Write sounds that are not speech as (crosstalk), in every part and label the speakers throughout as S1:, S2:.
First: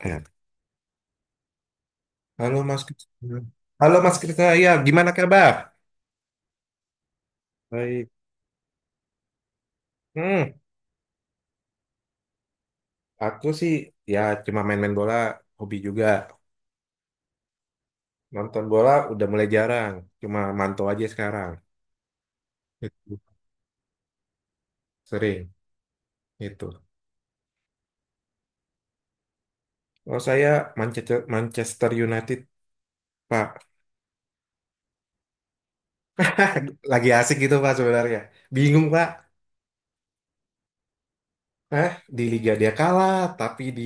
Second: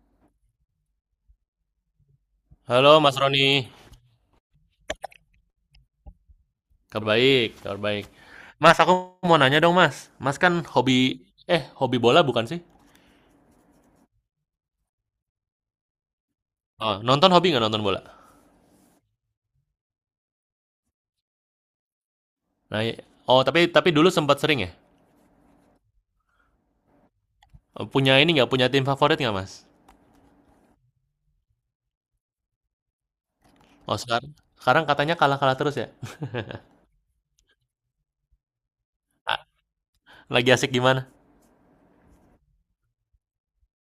S1: Ya. Halo Mas
S2: Halo Mas
S1: Krisna.
S2: Roni,
S1: Halo Mas Krisna, ya gimana kabar?
S2: kabar baik, kabar baik.
S1: Baik.
S2: Mas, aku mau nanya dong Mas. Mas
S1: Hmm,
S2: kan hobi bola bukan sih?
S1: aku sih ya cuma main-main bola, hobi juga.
S2: Oh, nonton hobi nggak nonton bola?
S1: Nonton bola udah mulai jarang, cuma mantau aja sekarang.
S2: Nah, i-
S1: Itu
S2: oh tapi dulu sempat sering ya.
S1: sering itu.
S2: Oh, punya ini nggak punya tim favorit nggak Mas?
S1: Oh saya Manchester Manchester United, Pak.
S2: Oh sekarang, sekarang katanya kalah-kalah terus ya.
S1: (laughs) Lagi asik gitu Pak sebenarnya. Bingung Pak.
S2: A- Lagi asik gimana?
S1: Hah? Di Liga dia kalah, tapi di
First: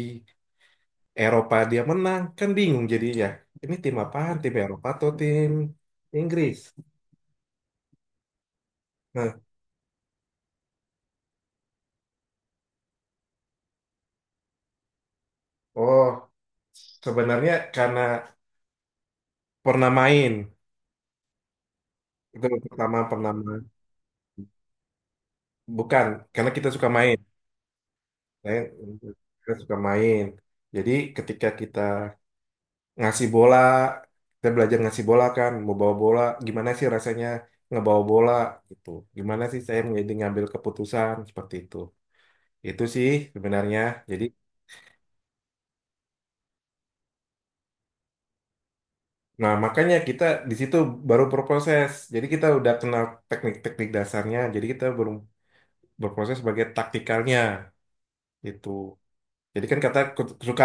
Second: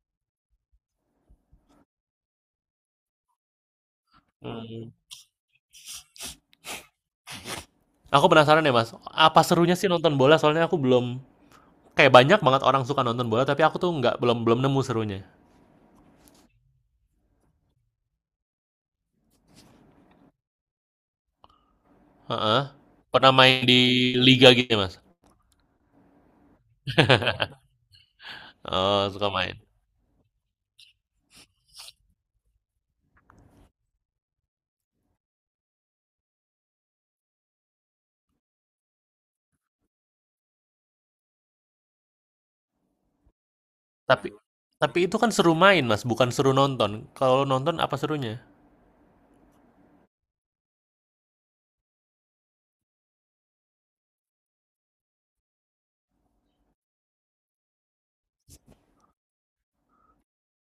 S1: Eropa dia menang. Kan bingung jadinya. Ini tim apaan? Tim Eropa
S2: Hmm.
S1: atau tim Inggris?
S2: Aku penasaran ya Mas.
S1: Nah,
S2: Apa serunya sih nonton bola? Soalnya aku belum kayak banyak banget orang suka nonton bola, tapi aku tuh nggak belum belum nemu serunya.
S1: oh. Sebenarnya karena pernah main itu
S2: Heeh.
S1: pertama pernah
S2: Pernah
S1: main.
S2: main di liga gitu ya Mas?
S1: Bukan karena kita suka main. Saya
S2: Oh, suka
S1: kita
S2: main.
S1: suka main. Jadi ketika kita ngasih bola, kita belajar ngasih bola kan, mau bawa bola, gimana sih rasanya ngebawa bola gitu. Gimana sih saya menjadi ngambil keputusan seperti itu. Itu sih sebenarnya. Jadi
S2: Tapi tapi itu kan seru main, Mas, bukan seru nonton. Kalau nonton apa serunya?
S1: nah makanya kita di situ baru berproses. Jadi kita udah kenal teknik-teknik dasarnya. Jadi kita belum berproses sebagai taktikalnya itu. Jadi kan kata suka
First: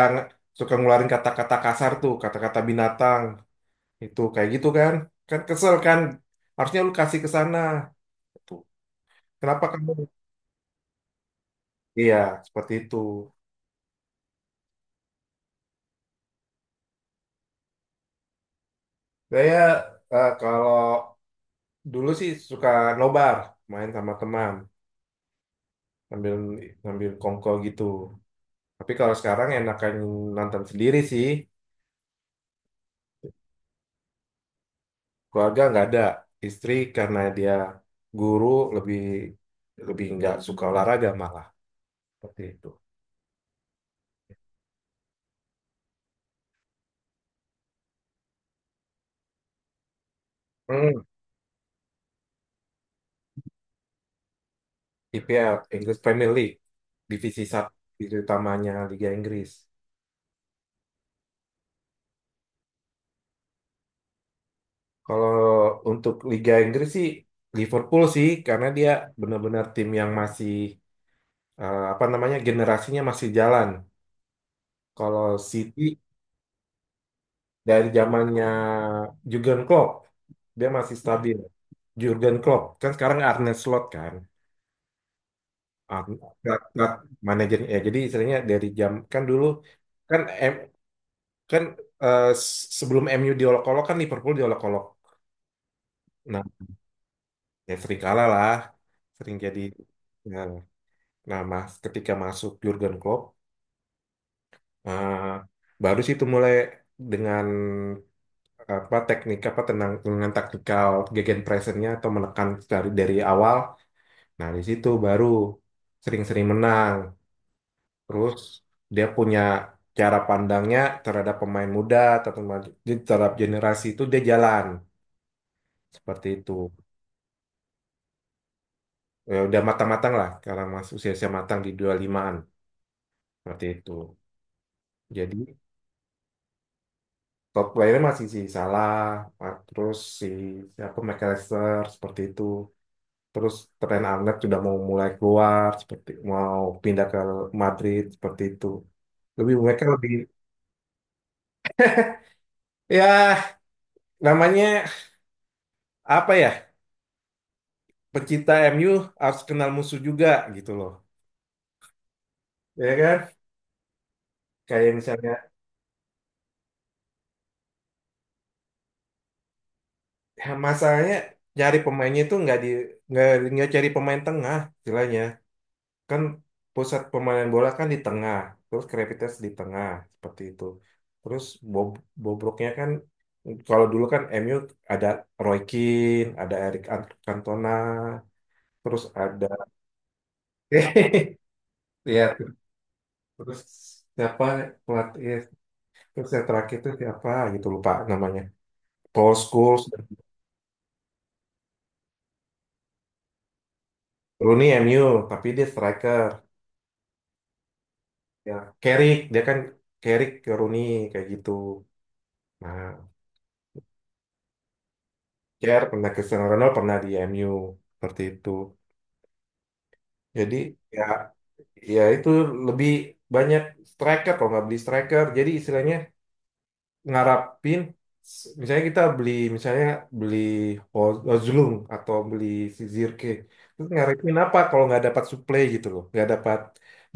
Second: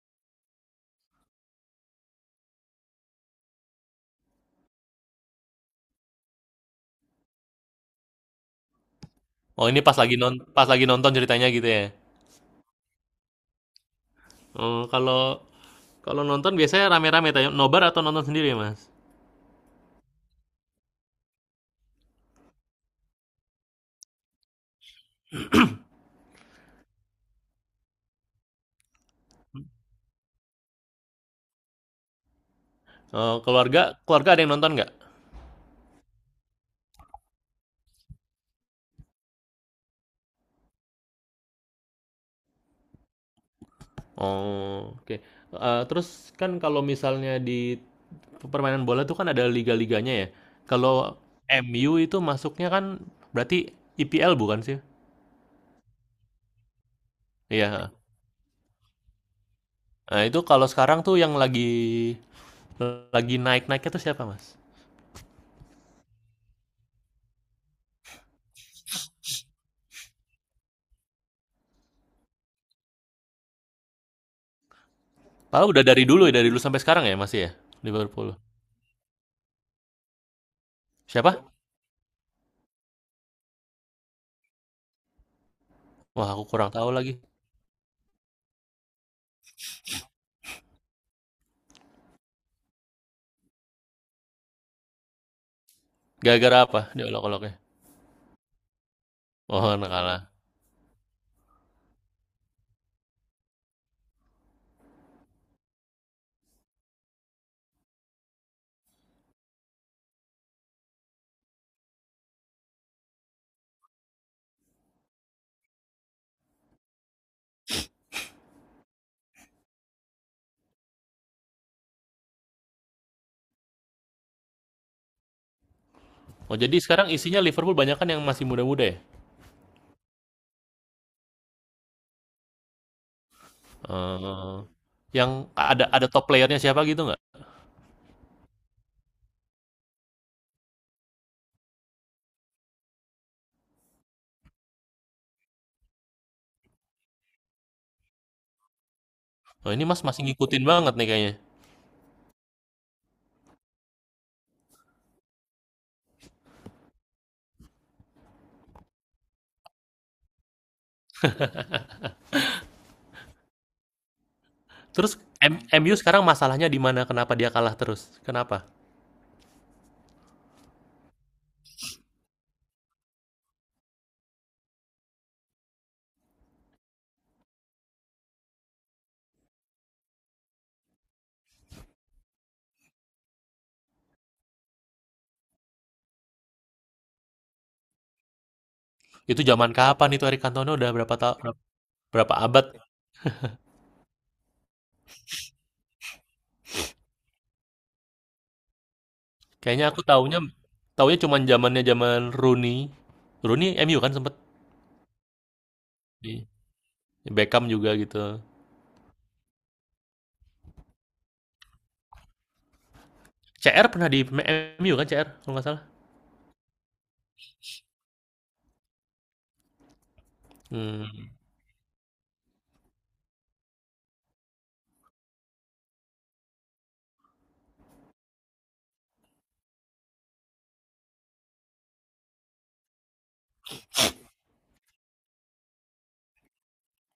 S1: suka ngeluarin kata-kata kasar tuh, kata-kata binatang itu kayak gitu kan. Kan kesel kan. Harusnya lu kasih ke sana. Tuh. Kenapa
S2: Oh, ini
S1: kamu?
S2: pas lagi nonton ceritanya gitu ya.
S1: Iya, seperti itu.
S2: Oh, kalau kalau nonton biasanya rame-rame tanya nobar atau nonton sendiri ya, Mas?
S1: Saya kalau dulu sih suka nobar, main sama teman, sambil ngambil kongko gitu. Tapi kalau sekarang enakan nonton sendiri sih.
S2: Oh, keluarga keluarga ada yang nonton nggak?
S1: Keluarga nggak ada. Istri karena dia guru lebih lebih nggak suka olahraga malah seperti itu.
S2: Oh, oke. Terus kan kalau misalnya di permainan bola tuh kan ada liga-liganya ya.
S1: Hmm.
S2: Kalau MU itu masuknya kan berarti IPL bukan sih?
S1: IPL, English Premier League, divisi satu
S2: Iya.
S1: itu utamanya Liga Inggris.
S2: Nah, itu kalau sekarang tuh yang lagi naik-naiknya tuh siapa, Mas?
S1: Kalau untuk Liga Inggris sih Liverpool sih karena dia benar-benar tim yang masih apa namanya generasinya masih jalan. Kalau
S2: Padahal
S1: City
S2: udah dari dulu ya, dari dulu sampai sekarang ya masih ya
S1: dari
S2: Liverpool.
S1: zamannya Jurgen Klopp dia masih stabil.
S2: Siapa?
S1: Jurgen Klopp kan sekarang Arne Slot kan. Ar-
S2: Wah, aku
S1: Ar-
S2: kurang tahu
S1: Ar-
S2: lagi.
S1: manajernya ya jadi istilahnya dari jam kan dulu kan M, kan eh, s- sebelum MU diolok-olok kan Liverpool diolok-olok. Nah,
S2: Gara-gara apa diolok-oloknya?
S1: ya sering kalah lah, sering jadi.
S2: Oh, anak
S1: Ya. Nah, mas, ketika masuk Jurgen Klopp, eh, baru sih itu mulai dengan apa teknik apa tenang dengan taktikal gegenpressingnya atau menekan dari awal. Nah, di situ baru sering-sering menang. Terus dia punya cara pandangnya terhadap pemain muda atau pemain- jadi terhadap generasi itu dia jalan seperti itu.
S2: Oh, jadi sekarang isinya Liverpool banyak kan yang masih muda-muda ya?
S1: Ya, udah matang-matang lah, sekarang masuk usia-usia matang di 25-an seperti itu.
S2: Eh, yang
S1: Jadi
S2: ada top playernya siapa gitu nggak?
S1: top player masih si Salah, terus si siapa McAllister seperti itu. Terus Trent Alexander sudah mau mulai keluar seperti mau pindah ke Madrid seperti itu. Lebih
S2: Oh,
S1: mereka
S2: ini Mas
S1: lebih
S2: masih ngikutin banget nih kayaknya.
S1: ya namanya apa ya? Pecinta MU harus kenal musuh juga gitu loh. Ya kan? Kayak
S2: Terus
S1: misalnya
S2: MU sekarang masalahnya di mana? Kenapa dia kalah terus? Kenapa?
S1: ya masalahnya cari pemainnya itu nggak di nggak nggak cari pemain tengah istilahnya. Kan pusat pemain bola kan di tengah, terus Krepitas di tengah seperti itu. Terus Bob, Bobroknya kan kalau dulu kan MU ada Roy Keane, ada Cantona, terus
S2: Itu
S1: ada
S2: zaman kapan itu Eric Cantona udah
S1: (laughs)
S2: berapa
S1: ya
S2: abad?
S1: terus siapa pelatih ya, terus yang terakhir itu siapa gitu lupa namanya. Paul Scholes,
S2: Kayaknya aku taunya taunya cuman zaman Rooney. Rooney MU kan sempet.
S1: Rooney MU tapi dia striker.
S2: Beckham juga gitu.
S1: Ya, Carrick dia kan Carrick ke Rooney kayak gitu. Nah,
S2: CR pernah di MU kan, CR kalau nggak salah.
S1: Cher pernah Cristiano Ronaldo pernah di MU seperti itu. Jadi ya
S2: Hmm.
S1: ya itu lebih banyak striker kalau nggak beli striker. Jadi istilahnya ngarapin misalnya kita beli misalnya beli Hojlund atau beli si Zirke terus ngarepin apa kalau nggak dapat suplai gitu loh nggak dapat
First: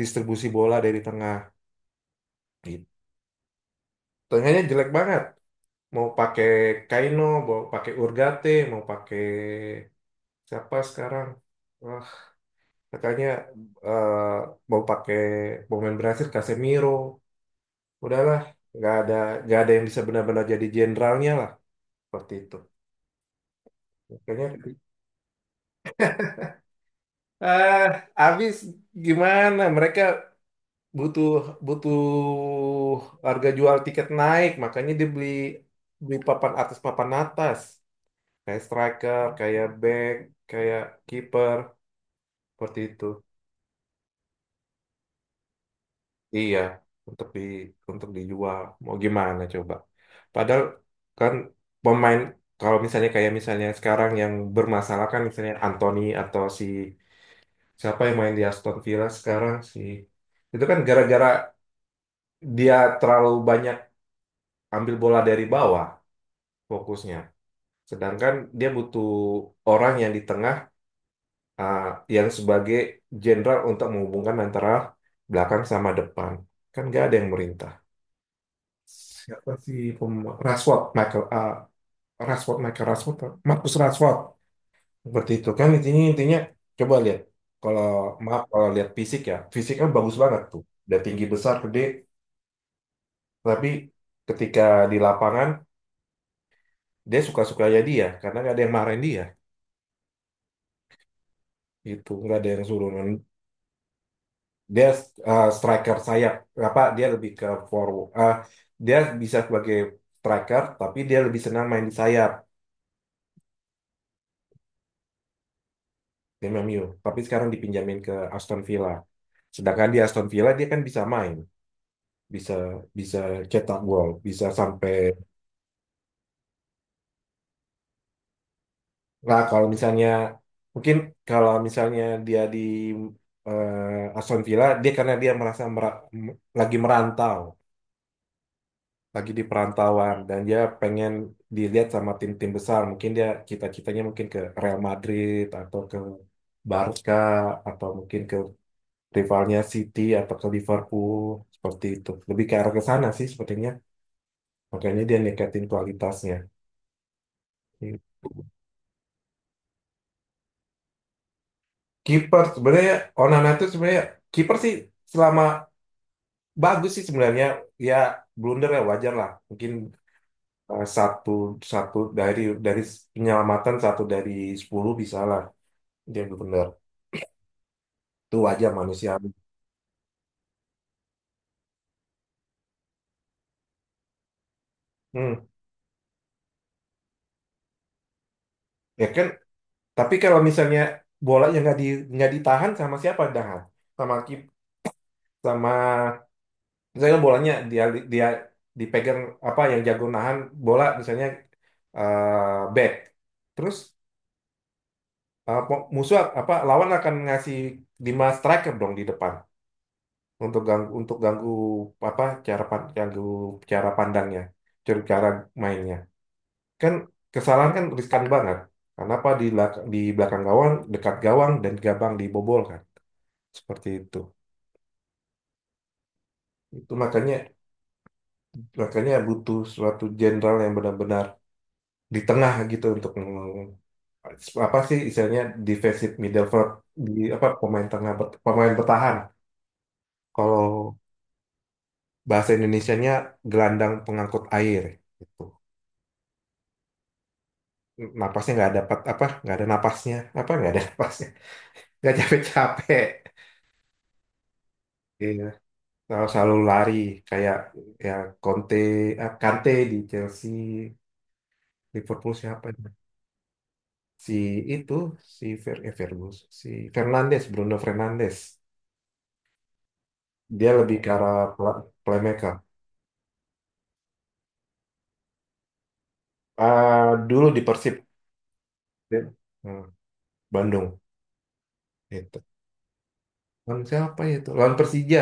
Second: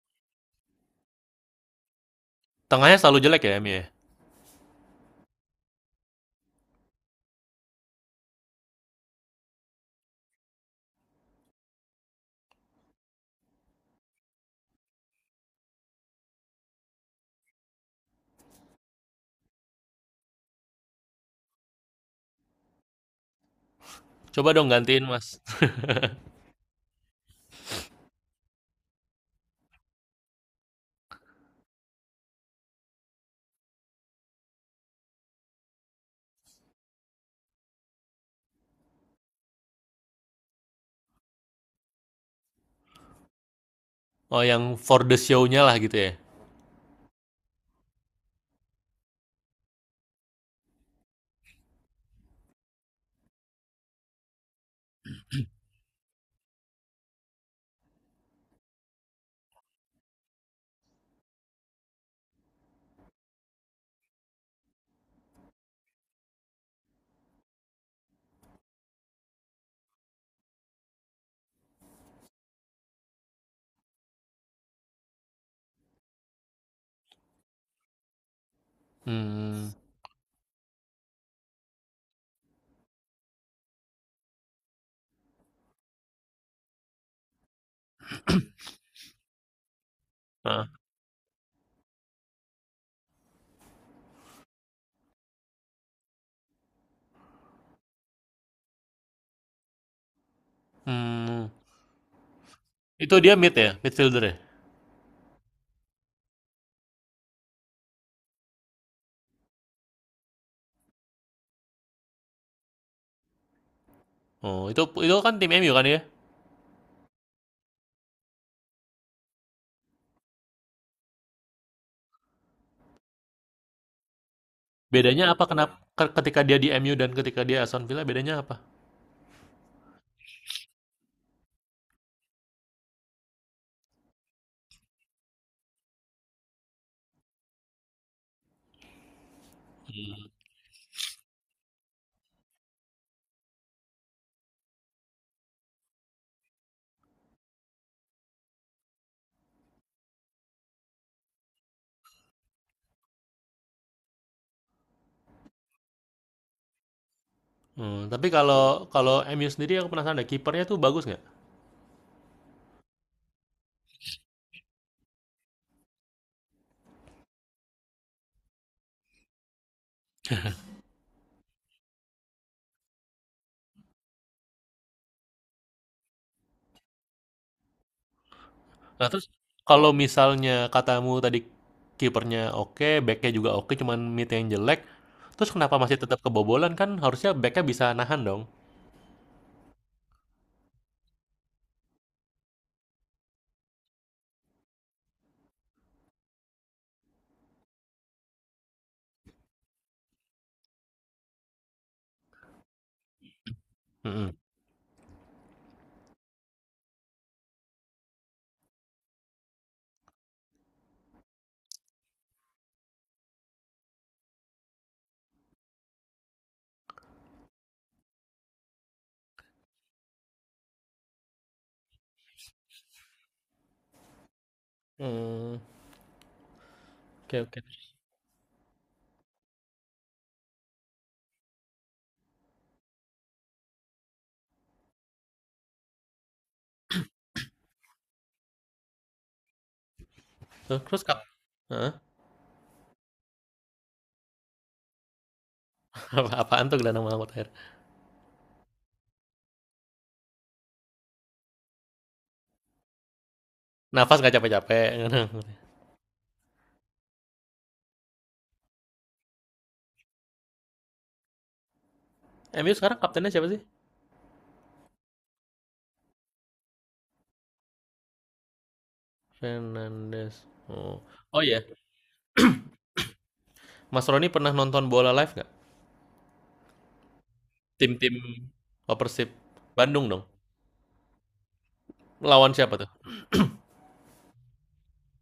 S1: distribusi bola dari tengah gitu.
S2: Tengahnya selalu jelek ya MU ya.
S1: Tengahnya jelek banget mau pakai Kaino mau pakai Urgate mau pakai siapa sekarang. Wah. Makanya eh, mau pakai mau main Brasil Casemiro, udahlah nggak ada nggak ada yang bisa benar-benar jadi jenderalnya lah seperti itu. Makanya
S2: Coba dong gantiin mas. (laughs)
S1: eh habis gimana mereka butuh butuh harga jual tiket naik, makanya dia beli beli papan atas kayak striker, kayak back, kayak kiper seperti itu.
S2: Oh yang for the show-nya lah gitu ya.
S1: Iya, untuk di untuk dijual. Mau gimana coba? Padahal kan pemain kalau misalnya kayak misalnya sekarang yang bermasalah kan misalnya Anthony atau si siapa yang main di Aston Villa sekarang si itu kan gara-gara dia terlalu banyak ambil bola dari bawah fokusnya. Sedangkan dia butuh orang yang di tengah ah, yang sebagai jenderal untuk menghubungkan antara belakang sama depan. Kan nggak ada yang merintah.
S2: Hmm.
S1: Berarti pem Rashford, Michael, ah, Rashford, Michael Rashford, Marcus Rashford. Seperti itu kan intinya intinya coba lihat. Kalau maaf kalau lihat fisik ya, fisiknya bagus banget tuh.
S2: Ah.
S1: Udah tinggi besar gede, tapi ketika di lapangan dia suka-suka ya dia karena nggak ada yang marahin dia
S2: Hmm.
S1: itu nggak ada yang suruh
S2: Itu dia mid ya, midfielder ya.
S1: dia striker sayap apa dia lebih ke forward dia bisa sebagai striker tapi dia lebih senang main di sayap
S2: Oh itu kan tim MU kan ya.
S1: tim MU. Tapi sekarang dipinjamin ke Aston Villa. Sedangkan di Aston Villa dia kan bisa main, bisa bisa cetak gol, bisa sampai.
S2: Bedanya apa, kenapa ketika dia di MU dan ketika dia Aston Villa bedanya apa?
S1: Nah kalau misalnya mungkin kalau misalnya dia di Aston Villa, dia karena dia merasa lagi merantau, lagi di perantauan dan dia pengen dilihat sama tim-tim besar. Mungkin dia cita-citanya mungkin ke Real Madrid atau ke Barca atau mungkin ke rivalnya City atau ke Liverpool seperti itu. Lebih ke arah ke sana sih sepertinya. Makanya dia ningkatin kualitasnya.
S2: Hmm, tapi
S1: Gitu.
S2: kalau kalau MU sendiri aku penasaran deh kipernya tuh bagus nggak?
S1: Kiper sebenarnya Onana itu sebenarnya kiper sih selama bagus sih sebenarnya ya blunder ya wajar lah. Mungkin satu satu dari penyelamatan satu dari 10 bisa lah dia blunder. Itu wajar
S2: Nah, terus
S1: manusiawi.
S2: kalau misalnya katamu tadi kipernya oke, backnya juga oke, cuman mid yang jelek,
S1: Hmm.
S2: terus kenapa masih tetap kebobolan kan? Harusnya backnya bisa nahan dong.
S1: Ya kan tapi kalau misalnya bolanya nggak ditahan sama siapa dah sama kip sama misalnya bolanya dia dia dipegang apa yang jago nahan bola misalnya back terus
S2: Mm-mm.
S1: musuh apa lawan akan ngasih 5 striker dong di depan untuk ganggu apa cara pandangnya cara cara mainnya kan kesalahan kan riskan banget karena apa di belakang gawang dekat gawang dan gabang dibobol kan seperti
S2: Hmm,
S1: itu makanya
S2: oke oke.
S1: makanya butuh suatu jenderal yang benar-benar di tengah gitu untuk apa sih istilahnya defensive midfield di apa pemain tengah pemain bertahan
S2: Terus,
S1: kalau
S2: terus kap- Hah?
S1: bahasa Indonesianya gelandang pengangkut air gitu
S2: (laughs) Apa- Apaan tuh gelandang Mahmud Air?
S1: napasnya nggak dapat apa nggak ada napasnya apa nggak ada (laughs) napasnya nggak capek-capek.
S2: Nafas nggak capek-capek. (laughs)
S1: Iya, selalu lari kayak ya Conte, Kante di Chelsea, Liverpool siapa?
S2: MU
S1: Ya?
S2: sekarang kaptennya siapa sih?
S1: Si itu si Fer, eh, Fergus, si Fernandes, Bruno Fernandes.
S2: Fernandes.
S1: Dia lebih
S2: Oh,
S1: ke arah
S2: oh iya.
S1: playmaker.
S2: Mas Roni pernah nonton bola live nggak?
S1: Ah, dulu di Persib.
S2: Tim-tim Oh, Persib
S1: Dia- hmm,
S2: Bandung dong.
S1: Bandung, itu.
S2: Lawan siapa tuh?
S1: Lawan siapa ya itu? Lawan Persija,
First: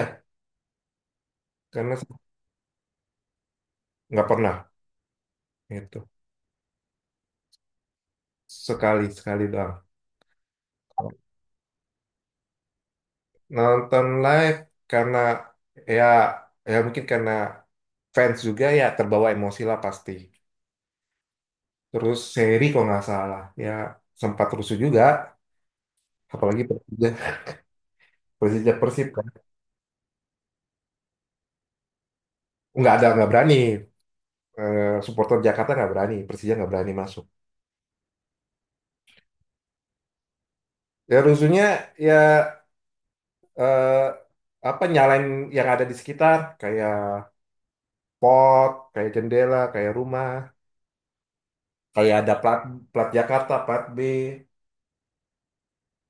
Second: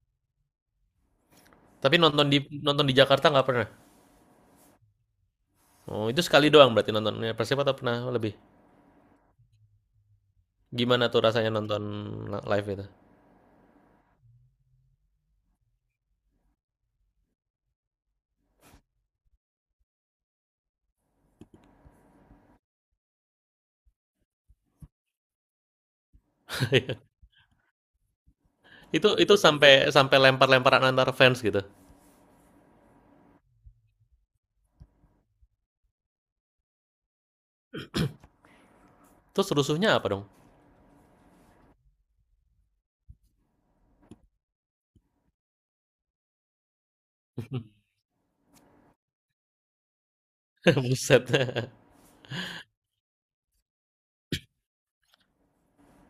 S1: karena
S2: Tapi
S1: se-
S2: nonton di Jakarta nggak pernah.
S1: nggak pernah, itu
S2: Oh, itu sekali doang berarti nontonnya Persib atau pernah lebih?
S1: sekali sekali doang.
S2: Gimana tuh rasanya nonton live itu?
S1: Nonton live karena ya ya mungkin karena fans juga ya terbawa emosi lah pasti. Terus seri kalau nggak salah ya sempat rusuh juga, apalagi Persija
S2: (laughs)
S1: Persija
S2: itu
S1: Persib kan.
S2: itu sampai sampai lempar-lemparan antar fans gitu.
S1: Nggak ada nggak berani supporter Jakarta nggak berani, Persija nggak berani masuk.
S2: Terus rusuhnya apa dong?
S1: Ya rusuhnya ya eh, apa nyalain yang ada di sekitar kayak pot, kayak jendela, kayak rumah,
S2: (laughs) Buset. (laughs)
S1: kayak ada plat plat Jakarta, plat B.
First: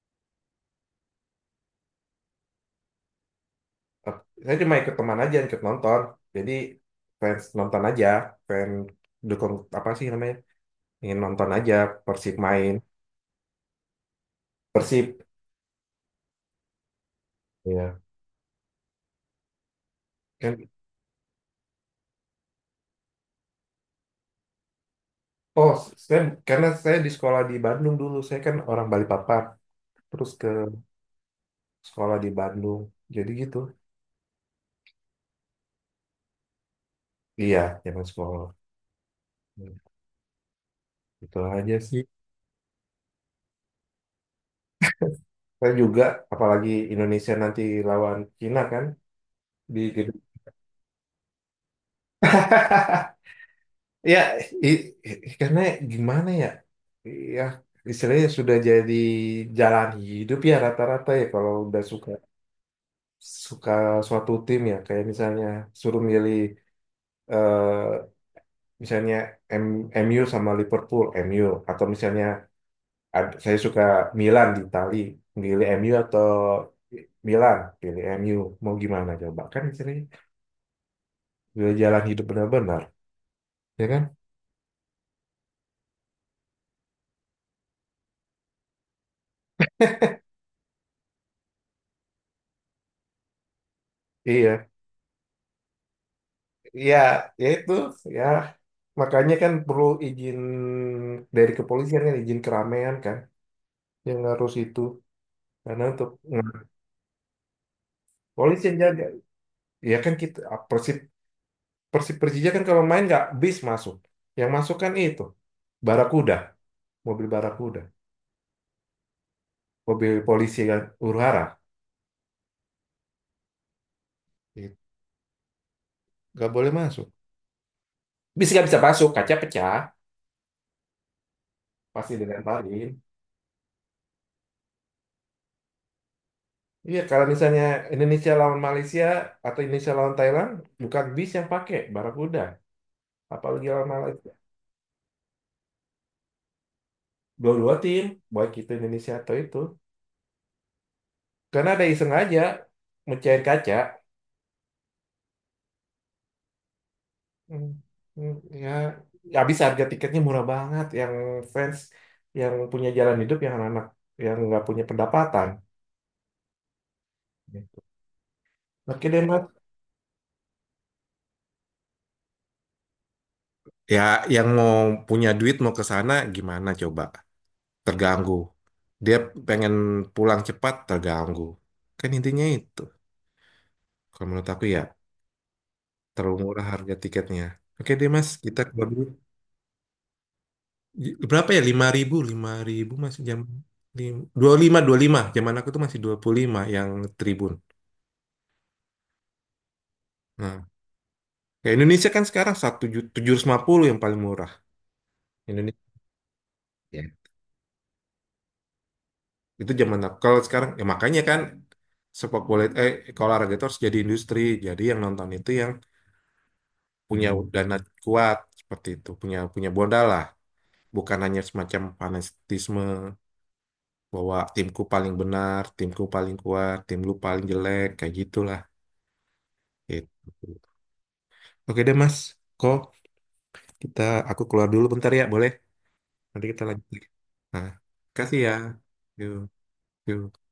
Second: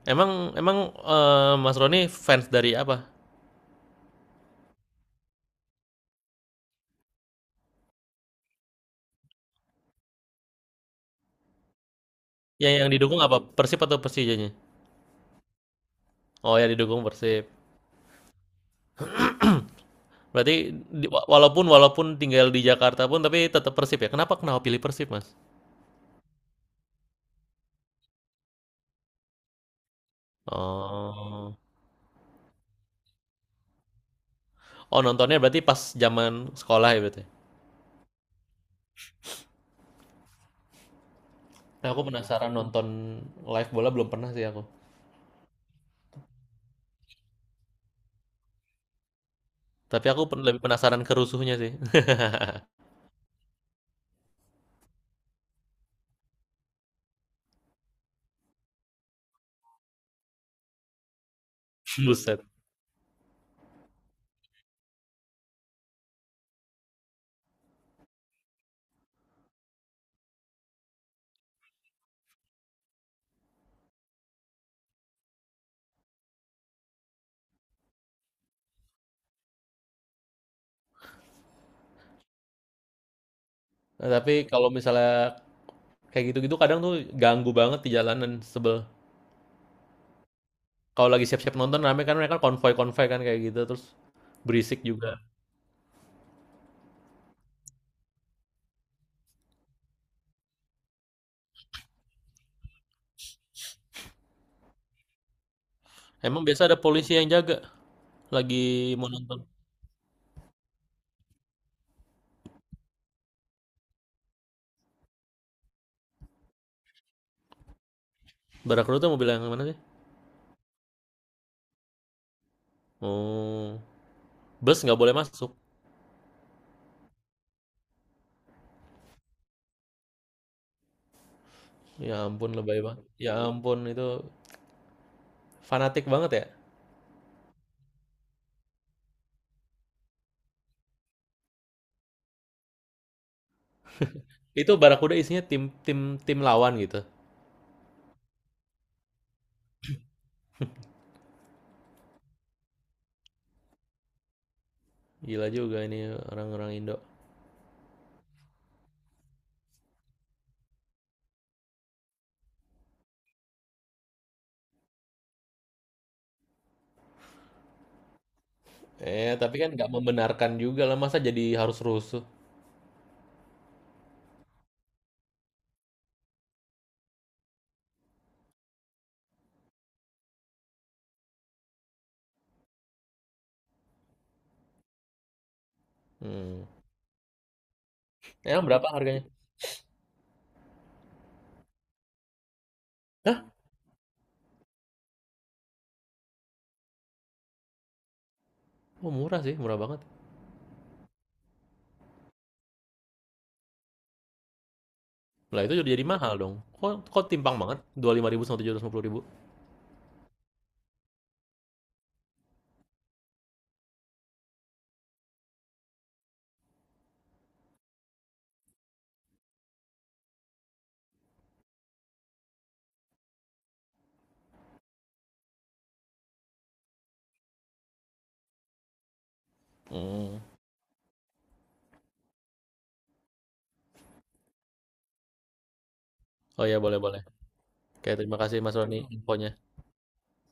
S2: emang emang eh, Mas Roni fans dari apa?
S1: Eh, saya cuma ikut teman aja, ikut nonton. Jadi fans nonton aja, fans dukung apa sih namanya? Ingin nonton aja Persib main.
S2: Yang didukung apa? Persib atau Persijanya?
S1: Persib.
S2: Oh ya didukung Persib.
S1: Iya.
S2: Berarti
S1: Kan
S2: walaupun walaupun tinggal di Jakarta pun tapi tetap Persib ya. Kenapa kenapa pilih Persib, Mas?
S1: oh, saya karena saya di sekolah di Bandung dulu, saya kan orang Balikpapan, terus ke
S2: Oh.
S1: sekolah di Bandung. Jadi gitu.
S2: Oh, nontonnya berarti pas zaman sekolah ya berarti.
S1: Iya, zaman sekolah. Itu aja
S2: Nah,
S1: sih.
S2: aku penasaran nonton live bola belum pernah sih aku.
S1: Saya juga, apalagi Indonesia nanti lawan Cina kan di
S2: Tapi
S1: gitu.
S2: aku lebih penasaran kerusuhnya sih.
S1: (laughs) Ya, karena gimana ya? Ya, istilahnya sudah jadi jalan hidup ya rata-rata ya kalau udah
S2: (laughs)
S1: suka
S2: Buset.
S1: suka suatu tim ya kayak misalnya suruh milih eh, misalnya MU sama Liverpool, MU atau misalnya saya suka Milan di Itali, milih MU atau Milan, pilih MU. Mau gimana coba? Kan sering udah jalan hidup benar-benar, ya kan?
S2: Nah, tapi kalau misalnya kayak gitu-gitu kadang tuh ganggu banget di jalanan sebel. Kalau lagi siap-siap nonton rame kan mereka konvoy-konvoy kan kayak gitu terus
S1: Iya,
S2: berisik juga.
S1: iya, ya itu, ya. Makanya kan perlu izin dari kepolisian kan, izin keramaian kan, yang harus itu. Karena untuk
S2: Emang biasa ada polisi yang jaga lagi
S1: polisi yang jaga,
S2: mau nonton.
S1: ya kan kita Persib Persib Persija kan kalau main nggak bis masuk, yang masuk kan itu Barakuda, Barakuda,
S2: Barakru tuh mobil yang mana sih?
S1: mobil polisi kan huru-hara.
S2: Oh,
S1: Gitu.
S2: bus nggak boleh masuk.
S1: Nggak boleh masuk. Bisa nggak bisa masuk, kaca pecah, pasti
S2: Ya ampun lebay
S1: dilemparin.
S2: banget. Ya ampun itu fanatik banget ya.
S1: Iya, kalau misalnya Indonesia lawan Malaysia atau Indonesia lawan Thailand, bukan bis yang pakai Barakuda. Apalagi lawan Malaysia.
S2: Itu Barakuda isinya tim tim tim lawan gitu.
S1: Dua-dua tim, baik itu Indonesia atau itu. Karena ada iseng aja mecahin kaca.
S2: Gila juga ini orang-orang Indo.
S1: Hmm, hmm, ya, habis harga tiketnya murah banget. Yang fans, yang punya jalan hidup, yang anak-anak, yang nggak punya pendapatan. Gitu. Oke deh,
S2: Eh, tapi
S1: Mas.
S2: kan nggak membenarkan juga lah masa jadi harus rusuh.
S1: Ya, yang mau punya duit mau ke sana gimana coba? Terganggu. Dia pengen pulang cepat, terganggu. Kan intinya itu. Kalau menurut aku ya, terlalu
S2: Hmm.
S1: murah harga tiketnya. Oke deh mas, kita
S2: Emang
S1: ke
S2: berapa
S1: dulu.
S2: harganya?
S1: Berapa ya? 5.000, 5.000 masih jam
S2: Hah?
S1: dua puluh lima. Zaman aku tuh masih 25 yang tribun.
S2: Oh, murah sih, murah banget.
S1: Nah, ya Indonesia kan sekarang satu 750 yang paling murah.
S2: Lah itu
S1: Indonesia.
S2: jadi mahal dong. Kok,
S1: Ya.
S2: kok timpang banget? 25.000 sama 750.000.
S1: Itu zaman aku. Kalau sekarang, ya makanya kan sepak bola, kalau olahraga itu harus jadi industri. Jadi yang nonton itu yang punya dana kuat seperti itu punya punya modal lah bukan hanya semacam fanatisme bahwa timku paling benar timku paling kuat tim lu paling jelek kayak gitulah
S2: Hmm.
S1: gitu. Oke deh mas kok kita aku keluar dulu bentar ya boleh nanti kita
S2: Oh ya,
S1: lanjut lagi.
S2: boleh-boleh.
S1: Nah,
S2: Oke, terima
S1: kasih ya
S2: kasih Mas Roni
S1: yuk
S2: infonya.
S1: yuk.